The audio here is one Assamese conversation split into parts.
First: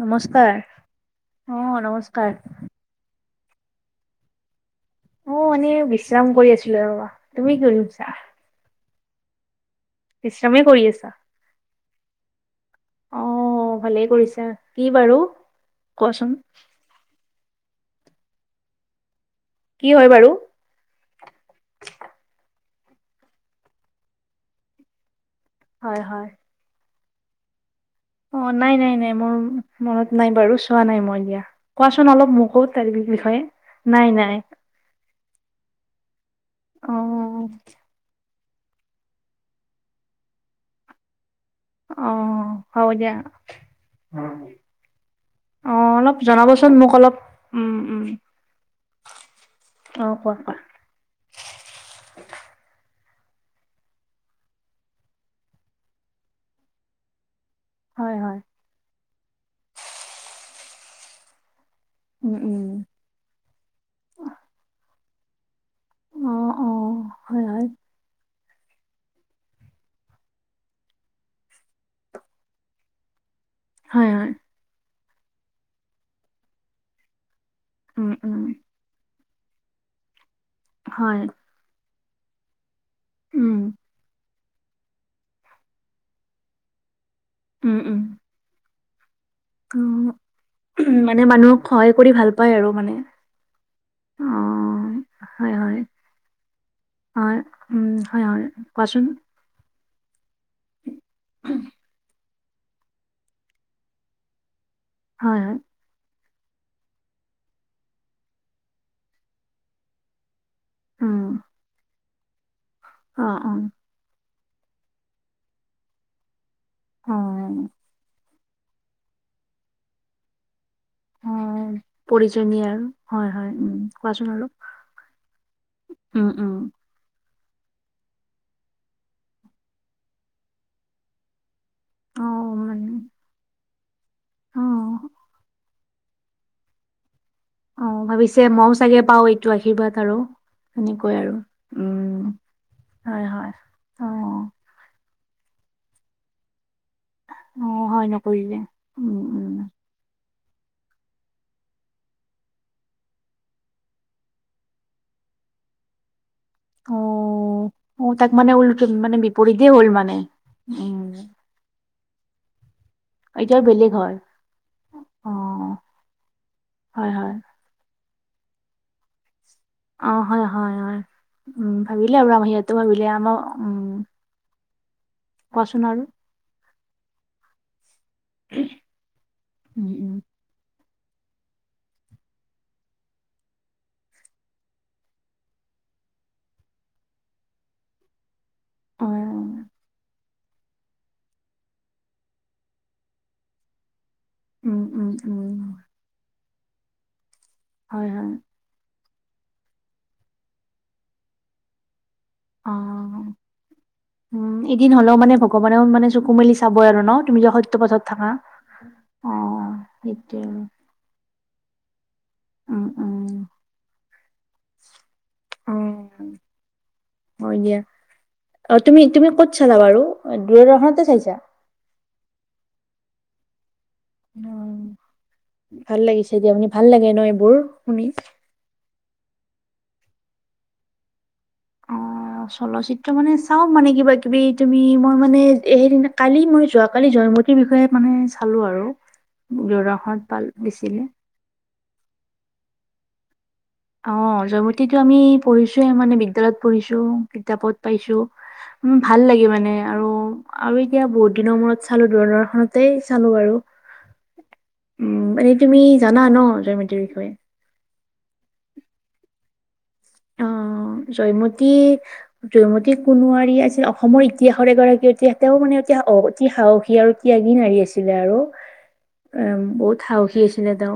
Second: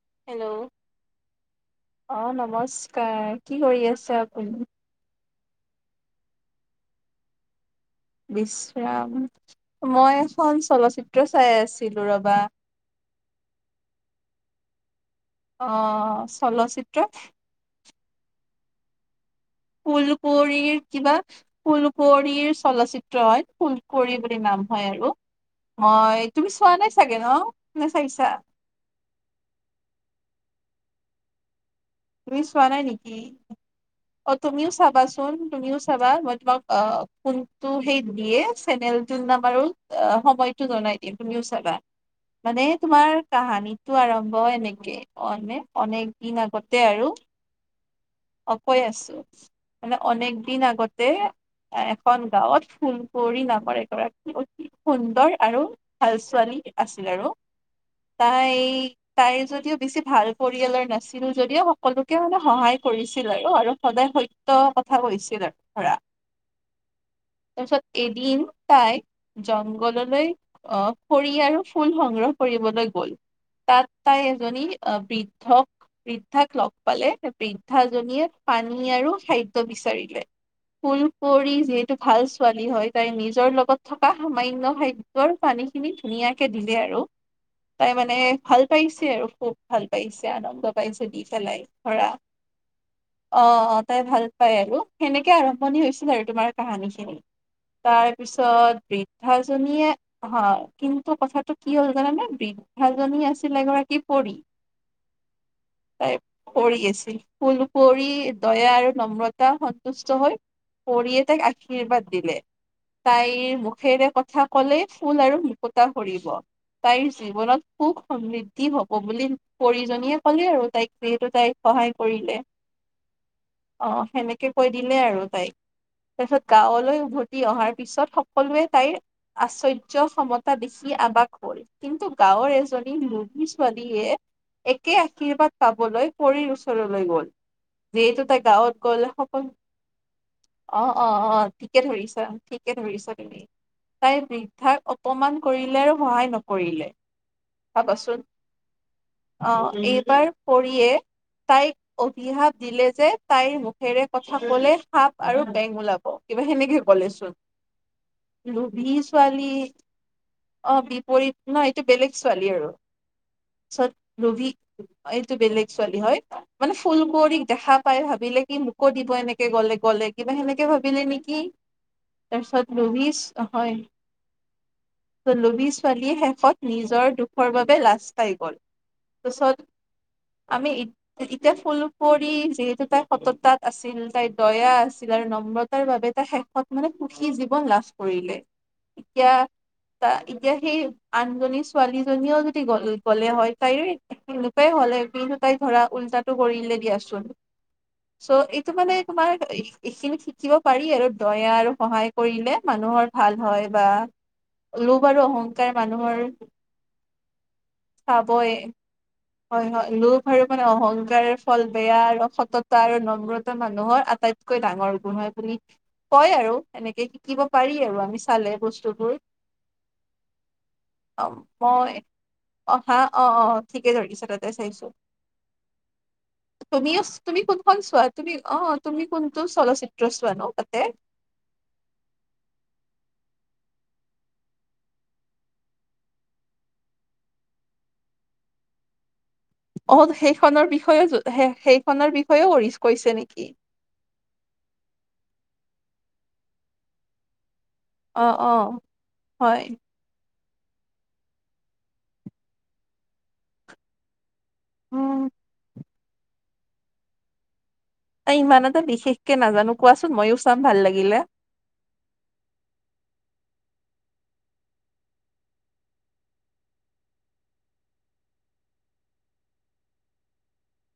নমস্কাৰ হেল্ল', অ নমস্কাৰ অ', নমস্কাৰ। কি কৰি আছে আপুনি? অ', এনে বিশ্ৰাম কৰি আছিলোঁ ৰবা, তুমি কি কৰি আছা? বিশ্ৰাম, মই এখন বিশ্ৰামেই কৰি আছা চলচিত্ৰ চাই আছিলো ৰবা। অ', ভালেই কৰিছা, কি বাৰু? অ', কোৱাচোন চলচিত্ৰ। কি হয় বাৰু ফুলকোঁৱৰিৰ কিবা ফুলকোঁৱৰীৰ চলচিত্ৰ হয়, ফুলকোঁৱৰী বুলি নাম হয় আৰু। হয় হয় অ', তুমি চোৱা নাই চাগে ন', নে চাইছা? অ', নাই, নাই, নাই, মোৰ মনত নাই বাৰু, চোৱা নাই মই দিয়া। কোৱাচোন অলপ তুমি মোকো চোৱা নাই তাৰ নেকি বিষয়ে, নাই, অ নাই। তুমিও চাবাচোন, তুমিও চাবা, মই তোমাক অ কোনটো সেই দিয়ে, চেনেল নাম্বাৰো অ', সময়টো জনাই দিম, তুমিও চাবা। অ মানে হ'ব তোমাৰ দিয়া কাহানীটো আৰম্ভ হয় এনেকে, অনে, অ অনেক অলপ দিন আগত জনাবচোন তে মোক আৰু, অলপ উম উম অ', কৈ আছো, মানে অ কোৱা অনেক কোৱা দিন আগতে এখন গাঁৱত ফুল কোঁৱৰী নমৰ এগৰাকী সুন্দৰ আৰু ভাল ছোৱালী আছিল আৰু। হয় হয় তাই, তাইৰ যদিও বেছি ভাল পৰিয়ালৰ নাছিল যদিও সকলো সকলোকে উম মানে সহায় উম কৰিছিল আৰু, আৰু সদায় সত্য কথা কৈছিল আৰু পোৰা, অ অ হয় হয় তাৰপিছত এদিন তাই জংঘললৈ, আহ খৰি আৰু ফুল সংগ্ৰহ কৰিবলৈ গ'ল। তাত হয় তাই হয় এজনী, আহ বৃদ্ধ বৃদ্ধাক লগ পালে, উম বৃদ্ধাজনীয়ে উম পানী আৰু খাদ্য বিচাৰিলে। হয় ফুলকোঁৱৰী যিহেতু ভাল ছোৱালী হয়, তাই নিজৰ উম, লগত থকা খাদ্যৰ পানী খিনি ধুনীয়াকে দিলে আৰু, উম, তাই উম, মানে ভাল পাইছে আৰু খুব ভাল অ', পাইছে, আনন্দ পাইছে, দি মানে মানুহক পেলাই সহায় ধৰা কৰি ভাল পায় আৰু মানে। অ', তাই ভাল অ', পায় আৰু, সেনেকে হয়, হয়, আৰম্ভণি হৈছিল আৰু তোমাৰ কাহানী খিনি। হয়, উম, হয়, হয়, তাৰপিছত, কোৱাচোন বৃদ্ধাজনীয়ে হয়, কিন্তু কথাটো কি হ'ল জানানে, বৃদ্ধাজনী আছিল এগৰাকী পৰী। হয় হয়। কৰি আছিল, ফুল কৰি দয়া আৰু নম্ৰতা সন্তুষ্ট হৈ উম, পৰিতে তাইক আশীৰ্বাদ দিলে, অ', তাইৰ অ', মুখেৰে কথা কলেই ফুল আৰু মুকুতা খৰিব, তাইৰ জীৱনত অ', সুখ সমৃদ্ধি হ'ব বুলি পৰিজনীয়ে ক'লে আৰু তাইক। যিহেতু তাইক অ', সহায় কৰিলে, পৰিজনীয়ে আৰু হয়, হয়, উম, অ' কোৱাচোন সেনেকে অলপ কৈ দিলে আৰু তাইক। উম, শেষত উম, গাঁৱলৈ উভতি অহাৰ পিছত, সকলোৱে তাইৰ আশ্চৰ্য ক্ষমতা দেখি আবাস হ'ল। কিন্তু গাঁৱৰ অ', মানে এজনী লভী ছোৱালীয়ে, একে অ', আশীৰ্বাদ পাবলৈ পৰিৰ ওচৰলৈ গ'ল, অ', যিহেতু ভাবিছে তাই মইও গাঁৱত চাগে গল পাওঁ সকলো এইটো আশীৰ্বাদ আৰু অ' সেনেকৈ অ', আৰু অ', ঠিকে উম, ধৰিছা, ঠিকে ধৰিছা হয়, তুমি, হয়, তাই অ', বৃদ্ধা অপমান কৰিলে আৰু সহায় নকৰিলে। অ', হয়, চাবাচোন, নকৰিলে উম, উম। অ' এইবাৰ পৰিয়ে তাইক অভিহাপ দিলে যে, তাইৰ মুখেৰে কথা ক'লে সাপ আৰু বেঙ ওলাব। কিবা সেনেকে ক'লেচোন। অ', অ', তাক মানে উল লোভি মানে ছোৱালী, বিপৰীতেই হ'ল মানে। অ' উম, বিপৰীত নহয় এইটো বেলেগ ছোৱালী আৰু। এতিয়া বেলেগ পিছত হ'য়। লোভি এইটো বেলেগ অ', ছোৱালী হয়, মানে হয়, হয়। ফুলকুবৰীক দেখা পাই ভাবিলে কি মোকো দিব এনেকে গ'লে ক'লে অ', কিবা হয়, সেনেকে হয়, হয়, ভাবিলে নেকি, উম, ভাবিলে আৰু তাৰ আমাৰ সিহঁতেও পিছত ভাবিলে লোভি আমাৰ হয় উম, লভী কোৱাচোন আৰু। ছোৱালীয়ে শেষত নিজৰ দুখৰ বাবে লাজ পাই গল, তাৰপিছত [inaudible] [unintelligible] এতিয়া ফুলকুবৰী যিহেতু তাই সততাত আছিল, তাইৰ দয়া আছিল, আৰু নম্ৰতাৰ তাই শেষ মানে সুখী জীৱন লাভ কৰিলে, এতিয়া, অ', তা এতিয়া সেই আনজনী ছোৱালীজনীও যদি গল গ'লে হয়, তাই উম, হ'লে উম, কিন্ত, উম, তাই ধৰা উল্টাটো কৰিলে দিয়াচোন, হয়, হয়, চ' টো মানে তোমাৰ এইখিনি শিকিব পাৰি আৰু, দয়া আৰু সহায় কৰিলে মানুহৰ অ'। ভাল হয় বা উম, এদিন লোভ হলেওঁ আৰু মানে অহংকাৰ ভগৱানেও মানে মানুহৰ চকু মেলি চাব আৰু ন, তুমি যদি সত্য পথত থাকা। চাবই হয় অ', হয়, লোভ সেইটোৱে আৰু মানে অহংকাৰ ফল বেয়া আৰু উম, আৰু উম, নম্ৰতা মানুহৰ আটাইতকৈ ডাঙৰ গুণ হয় বুলি অ'। কয় আৰু, এনেকে শিকিব হয় দিয়া, পাৰি আৰু আমি চালে অ', বস্তু তুমি তুমি ক'ত চালা বাৰু? দূৰদৰ্শনতে অ চাইছা? মই অ' হা, অ', অ' ঠিকে ধৰিছে। তাতে চাইছোঁ। ভাল লাগিছে দিয়া শুনি ভাল তুমি, লাগে ন তুমি এইবোৰ কোনখন শুনি। চোৱা? তুমি অ' তুমি কোনখন চলচিত্ৰ চোৱানো তাতে? অ', চলচিত্ৰ মানে চাওঁ মানে কিবা কিবি তুমি মই মানে সেইদিনা, কালি মই যোৱাকালি জয়মত তিৰ বিষয়ে মানে চালোঁ আৰু দৰাখন পাল দিছিলে। সে-সেইখনৰ বিষয়েও কৰিছ কৈছে নেকি? অ' জয়মতীটো আমি পঢ়িছোঁয়ে মানে বিদ্যালয়ত পঢ়িছোঁ। কিতাপত অ পাইছোঁ। অ উম, ভাল লাগে হয় মানে। আৰু আৰু এতিয়া বহুত দিনৰ মূৰত চালোঁ, দূৰদৰ্শনতেই চালোঁ বাৰু। উম, এনে তুমি জানা ন' জয়মতীৰ বিষয়ে? এ, ইমান এটা বিশেষকে নাজানো, কোৱাচোন ময়ো চাম ভাল লাগিলে। মতী জয়মতী কোনৱাৰী আছিল অসমৰ ইতিহাসৰ এগৰাকী অতি, তেওঁ মানে অতি স, অতি সাহসী আৰু ত্যাগী নাৰী আছিলে আৰু, উম, বহুত সাহসী আছিলে তেওঁ।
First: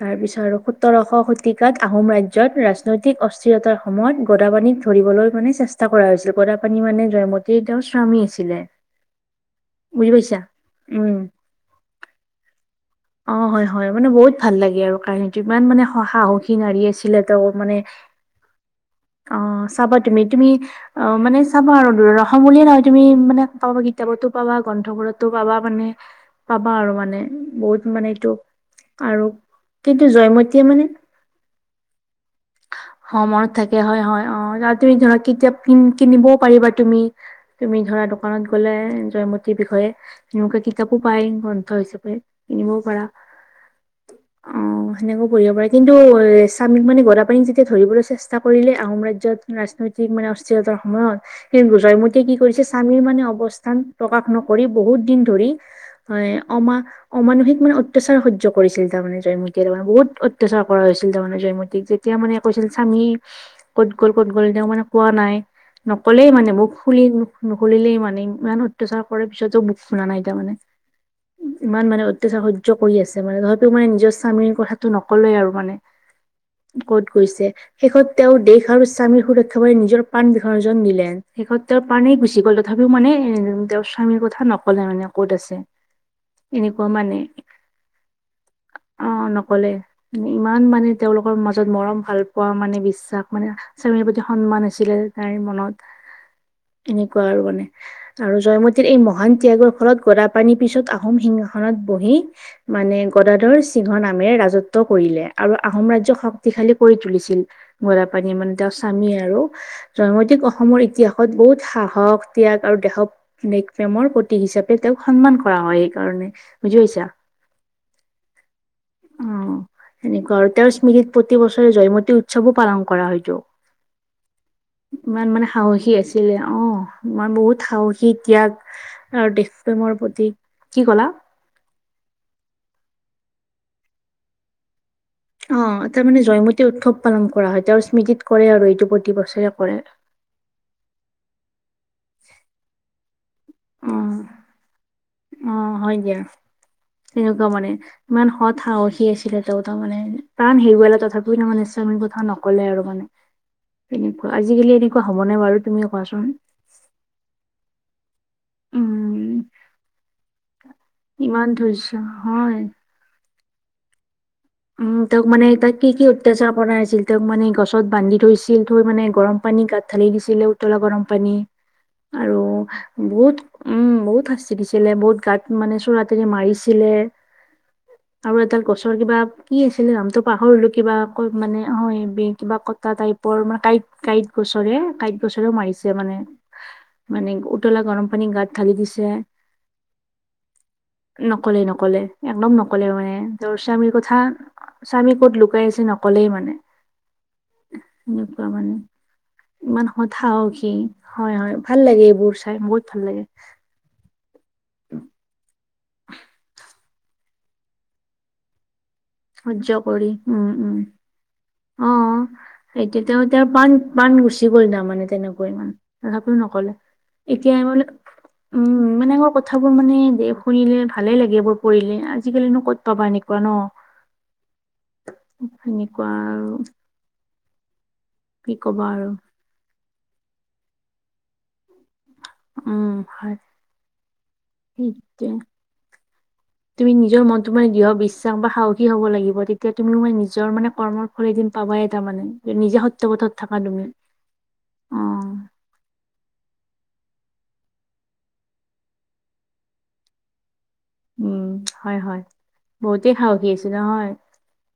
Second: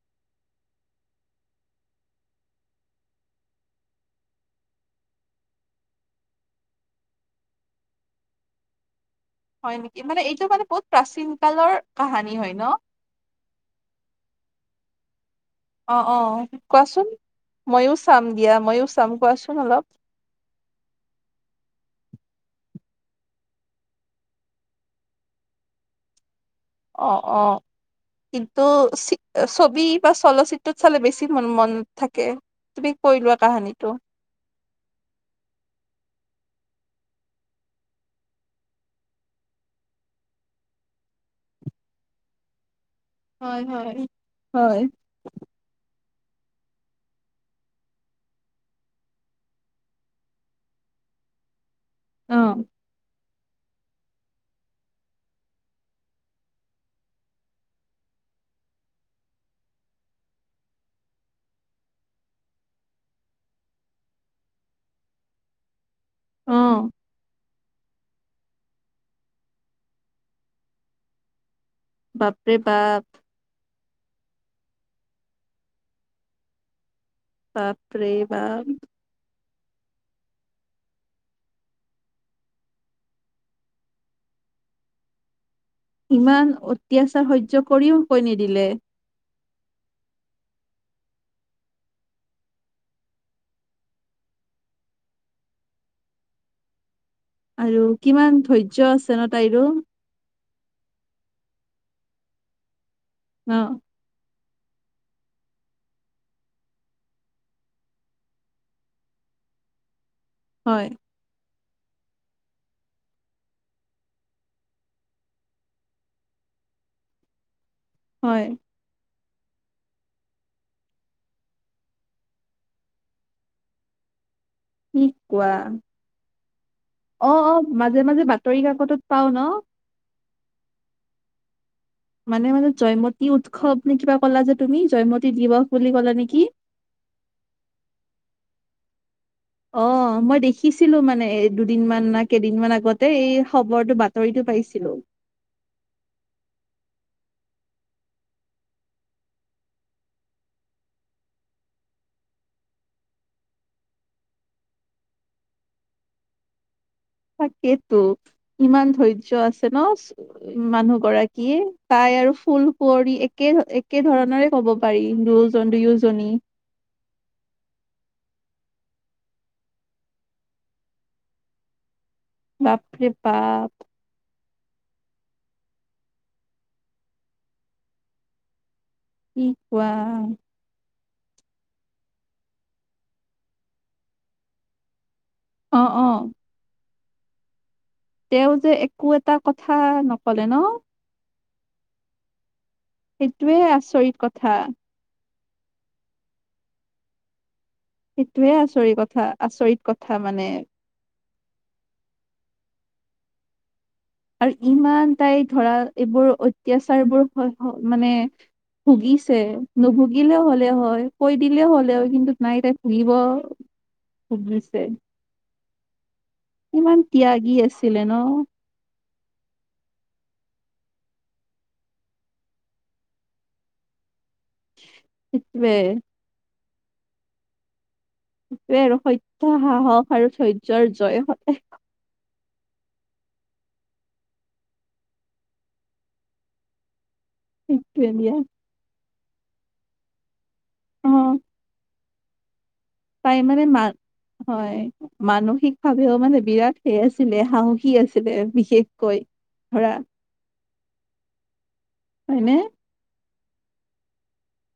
তাৰপিছত আৰু সোতৰশ শতিকাত আহোম ৰাজ্যত ৰাজনৈতিক অচ [unintelligible] সময়ত গদাপানীক ধৰিবলৈ মানে চেষ্টা কৰা হৈছিলে, গদাপানী মানে জয়মতীৰ তেওঁৰ স্বামী আছিলে। [inaudible] হয় নেকি? বুজি মানে পাইছা? এইটো মানে বহুত উম, প্ৰাচীন কালৰ কাহানী হয় ন'? অ' হয় হয় মানে বহুত ভাল লাগে আৰু কাহিনীটো, ইমান মানে অ অ সাহসী নাৰী কোৱাচোন? আছিলে তেওঁ মানে মইয়ো চাম দিয়া, ময়ো অ' চাবা তুমি, তুমি অ' মানে চাবা আৰু দূৰৰ অসম বুলিয়ে নহয় তুমি মানে পাবা কিতাপতো পাবা, গ্ৰন্থবোৰত তো পাবা মানে। পাবা আৰু মানে অ', অ' বহুত মানে এইটো কিন্তু আৰু ছবি কিন্তু বা জয়মতীয়ে চলচিত্ৰত মানে চালে বেছি মন মন থাকে। তুমি হ, কৈ লোৱা মনত থাকে কাহানীটো। হয় হয় অ', আৰু তুমি ধৰা কিতাপ কিনিবও পাৰিবা তুমি। তুমি ধৰা দোকানত গ'লে জয়মতীৰ বিষয়ে তেনেকুৱা কিতাপো পায় গ্ৰন্থ হিচাপে, কিনিবও পাৰা। হয় হয় হয় অ' সেনেকৈ পঢ়িব পাৰে কিন্তু স্বামীক মানে গদাপানীক যেতি ধৰিবলৈ চেষ্টা কৰিলে আহোম ৰাজ্যত ৰাজনৈতিক মানে অস্থিৰতাৰ সময়ত [unintelligible] জয়মতীয়ে কি অ কৰিছে স্বামীৰ মানে অৱস্থান প্ৰকাশ নকৰি বহুত দিন ধৰি হয়, অমা অমানসিক মানে অত্যাচাৰ সহ্য কৰিছিল, তাৰমানে জয়মতীয়ে তাৰমানে বহুত অত্যাচাৰ কৰা হৈছিল তাৰমানে জয়মতীক যেতিয়া মানে কৈছিল স্বামী ক'ত গ'ল গ'ল, তেওঁ মানে কোৱা নাই, নক'লেই মানে অ মুখ খুলি নুখুলিলেই মানে ইমান অত্যাচাৰ কৰে পিছতো মুখ খোলা নাই তাৰমানে। ইমান মানে অত্যাচাৰ বাপৰে সহ্য কৰি বাপ আছে। তাৰমানে ধৰা তোমাৰে নিজৰ স্বামীৰ কথাটো নক'লেই মানে ক'ত হৈছে শেষত বাপৰে তেওঁ বাপ দেশ আৰু স্বামীৰ সুৰক্ষাৰ বাবে নিজৰ প্ৰাণ বিসৰ্জন দিলে, শেষত তেওঁৰ প্ৰানেই গুচি গ'ল তথাপিও মানে এ, তেওঁ স্বামীৰ কথা নক'লে মানে ক'ত আছে। ইমান এনেকুৱা মানে অত্যাচাৰ সহ্য কৰিও কৈ নিদিলে। অ' নক'লে, ইমান মানে তেওঁলোকৰ মাজত মৰম ভাল পোৱা মানে বিশ্বাস, মানে স্বামীৰ প্ৰতি সন্মান আছিলে তাইৰ মনত। এনেকুৱা আৰু মানে কিমান আৰু ধৈৰ্য্য জয়মতীৰ এই আছে ন মহান তাইৰো ত্যাগৰ ফলত গদা পানী পিছত আহোম সিংহাসনত বহি মানে ন গদাধৰ সিংহ নামেৰে ৰাজত্ব কৰিলে আৰু আহোম ৰাজ্যক শক্তিশালী কৰি তুলিছিল গদাপানীয়ে মানে তেওঁৰ স্বামী আৰু জয়মতিক অসমৰ হয় ইতিহাস বহুত সাহস ত্যাগ আৰু দেশক দেশ প্ৰেমৰ প্ৰতীক হিচাপে তেওঁক সন্মান কৰা হয় সেইকাৰণে বুজি পাইছা। হয়। অ এনেকুৱা আৰু তেওঁৰ স্মৃতিত প্ৰতি বছৰে জয়মতী উৎসৱো পালন কৰা হয়তো। কি ইমান মানে কোৱা। সাহসী আছিলে অ অ অ বহুত মাজে সাহসী মাজে ত্যাগ। বাতৰি কাকতত পাও আৰু ন দেশ প্ৰেমৰ প্ৰতি কি কলা? মানে মানে জয়মতী উৎসৱ নে কিবা কলা যে তুমি জয়মতী? অ দিৱস বুলি তাৰ ক'লা মানে নেকি জয়মতী উৎসৱ পালন কৰা হয় তেওঁৰ আৰু স্মৃতিত কৰে আৰু এইটো প্ৰতি বছৰে। কৰে অ মই দেখিছিলো মানে দুদিন মান না কেইদিনমান আগত। এই খবৰটো অ বাতৰিটো পাইছিলো। অ হয় দিয়া তেনেকুৱা মানে। ইমান সৎ সাহসী আছিলে তেওঁ তাৰ মানে প্ৰাণ হেৰুৱালে তথাপিও তাৰমানে স্বামীৰ কথা নক নকলে আৰু মানে তেনেকুৱা আজিকালি এনেকুৱা হ'ব নে বাৰু তুমি কোৱাচোন? তাকেতো ইমান ধৈৰ্য্য উম আছে মানুহ ইমান গৰাকীয়ে ধৈৰ্য তাই আৰু হয় ফুল কুঁৱৰি একে একে ধৰণৰে ক'ব উম পাৰি তেওঁক মানে দুয়োজন তাইক কি কি দুয়োজনী অত্যচাৰ কৰাই আছিল? তেওঁক মানে গছত বান্ধি থৈছিল থৈ মানে গৰম পানী গাত ঢালি দিছিলে উতলা গৰম পানী। আৰু বাপৰে বহুত বাপ উম বহুত শাস্তি তি দিছিলে বহুত গাত মানে চোৰাতেৰে মাৰিছিলে আৰু এডাল গছৰ কিবা কি আছিলে নামটো পাহৰিলো কিবা মানে হয় কিবা কঁটা টাইপৰ মানে কাঁইট কাঁইট গছৰে কাঁইট গছেৰেও অ মাৰিছে অ মানে মানে উতলা গৰম পানী গাত তেওঁ যে ঢালি দিছে একো এটা কথা নকলে ন। নকলে নকলে একদম নকলে মানে সেইটোৱে তেওঁৰ স্বামীৰ আচৰিত কথা। স্বামী ক'ত লুকাই আছে নকলেই মানে। এনেকুৱা সেইটোয়ে মানে আচৰি কথা আচৰিত ইমান কথা সৎ মানে সাহসী। হয় হয় ভাল লাগে এইবোৰ চাই বহুত ভাল লাগে। আৰু ইমান তাই ধৰা এইবোৰ অত্যাচাৰবোৰ স মানে ভুগিছে সহ্য কৰি নুভুগিলেও উম হ'লে উম হয় কৈ দিলেও অ হ'লে হয় কিন্তু নাই তাই এতিয়া ভুগিব। তেওঁ তেওঁৰ প্ৰাণ প্ৰাণ গুচি গ'ল ভুগিছে তাৰমানে তেনেকৈ মানে তথাপিও নকলে ইমান এতিয়া ত্যাগী বোলে আছিলে ন। উম এনেবোৰ কথাবোৰ মানে শুনিলে ভালে লাগে এইবোৰ পঢ়িলে আজিকালিনো ক'ত পাবা এনেকুৱা ন। সেইটোৱে সেনেকুৱা আৰু। কি কবা সেইটোৱেই আৰু সত্যই সাহস আৰু ধৈৰ্য্যৰ জয় হয়। উম হয়। তুমি নিজৰ মত তোমাৰ দৃঢ় সেইটোৱে দিয়া বিশ্বাস বা সাহসী হ'ব লাগিব তেতিয়া তুমি মানে নিজৰ মানে কৰ্মৰ অ ফল এদিন পাবাই। তাৰমানে নিজে স তাইৰ মানে মা হয়। মানসিক ভাৱেও মানে বিৰাট সে আছিলে সাহসী আছিলে বিশেষকৈ। ধৰা উম হয় হয়, হয়নে বহুতেই সাহসী আছিলে হয়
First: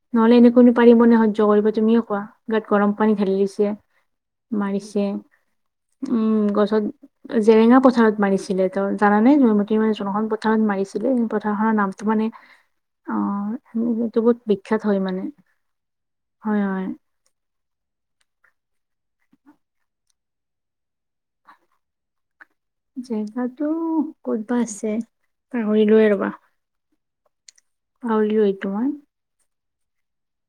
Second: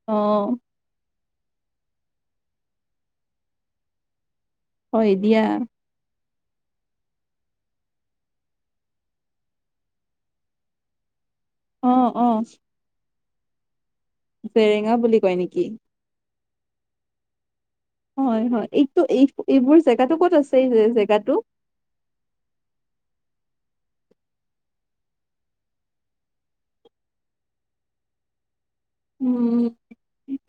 অ নহলে এনেকৈ পাৰিবনে সহ্য কৰিব তুমিয়ে কোৱা গাত গৰম পানী ঢালি দিছে। মাৰিছে, হয় দিয়া উম গছত জেৰেঙা পথাৰত মাৰিছিলে ত জানানে জয়মতী মানে যোনখন পথাৰত মাৰিছি পথাৰখনৰ অ নামটো অ মানে অ এইটো বহুত বিখ্যাত জেৰেঙা হয় বুলি মানে কয় নেকি হয় হয়। হয় হয় এইটো এই এইবোৰ জেগাটো ক'ত আছে এই জেগাটো? জেগাতো ক'তবা আছে পাহৰিলোয়েই ৰবা। পাহৰিলোঁ এইটো মই। উম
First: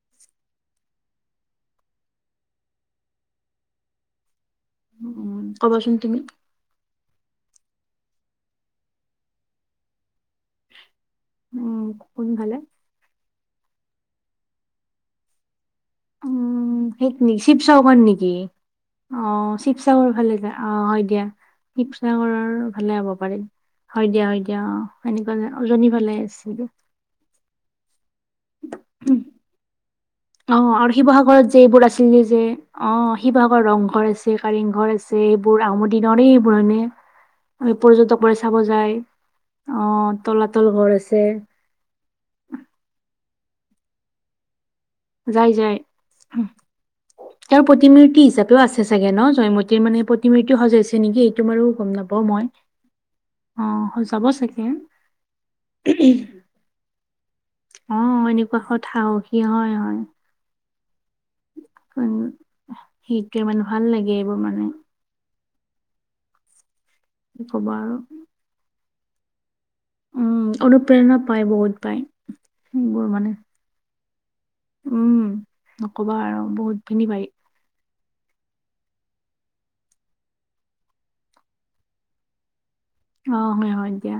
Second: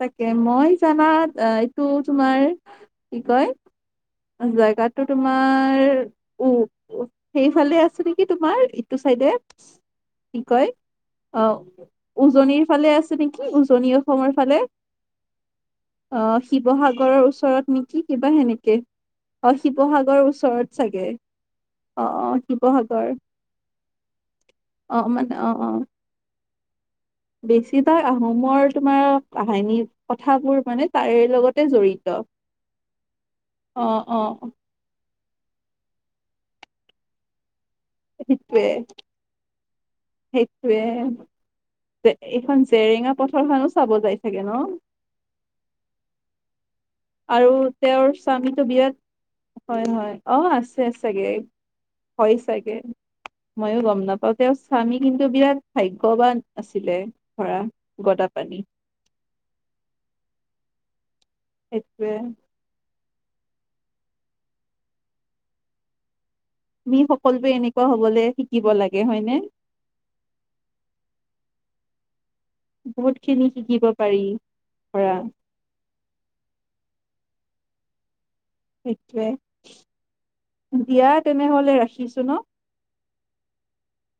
তাকে মই জানাত এইটো তোমাৰ কি কয় জেগাতো উম তোমাৰ কবাচোন তুমি উ সেইফালে আছে নেকি তোমাৰ এইটো চাইডে, কি কয় উম অহ কোনফালে উজনিৰ ফালে আছে নেকি উজনি অসমৰ ফালে। অ উম শিৱসাগৰৰ সেইখিনি ওচৰত শিৱসাগৰখন নেকি? কিবা সেনেকে অ শিৱসাগৰৰ ফালে যায় অ হয় দিয়া, অ অ শিৱসাগৰৰ ফালে শিৱসাগৰ হব পাৰে। হয় দিয়া হয় দিয়া অ এনেকুৱা উজনী ফালে আছিলে। বেছি তাই-আহোমৰ তোমাৰ কাহিনী অ কথাবোৰ মানে আৰু তাৰে শিৱসাগৰত যে লগতে এইবোৰ আছিল জড়িত। যে অ শিৱসাগৰ অ', ৰংঘৰ আছে অ', কাৰেংঘৰ আছে এইবোৰ আহোমৰ দিনৰে এইবোৰ মানে। পৰ্যটকবোৰে চাব সেইটোয়ে যায়, অ তলাতল সেইটোয়ে ঘৰ আছে। এইখন জেৰেঙা পথাৰ খনো চাব যায় চাগে ন? যাই যাই। আৰু তেওঁৰ প্ৰতিমূৰ্তি হিচাপেও স্বামীটো আছে বিৰাট চাগে ন, হয় জয়মতীৰ মানে হয় অ', প্ৰতিমূৰ্তিও আছে সজাইছে চাগে নেকি এইটো বাৰু গম নাপাওঁ। হয় চাগে। ময়ো গম সজাব নাপাওঁ তেওঁৰ চাগে স্বামী কিন্তু বিৰাট ভাগ্যৱান আছিলে। ধৰা অ গদাপাণি এনেকুৱা সত সাহসী হয় হয়। [unintelligible] সেইটোয়ে সেইটোৱে মানে ভাল লাগে এইবোৰ মানু্হ। সি কি সকলোৱে ক'বা এনেকুৱা আৰু হবলৈ শিকিব লাগে, হয় নে? উম অনুপ্ৰেৰণা পায় বহুত পায়। সেইবোৰ মানে বহুতখিনি শিকিব পাৰি ধৰা। উম নকবা আৰু বহুতখিনি পাৰি। সেইটোৱে দিয়া তেনেহলে ৰাখিছো ন? অ হয় হয় দিয়া।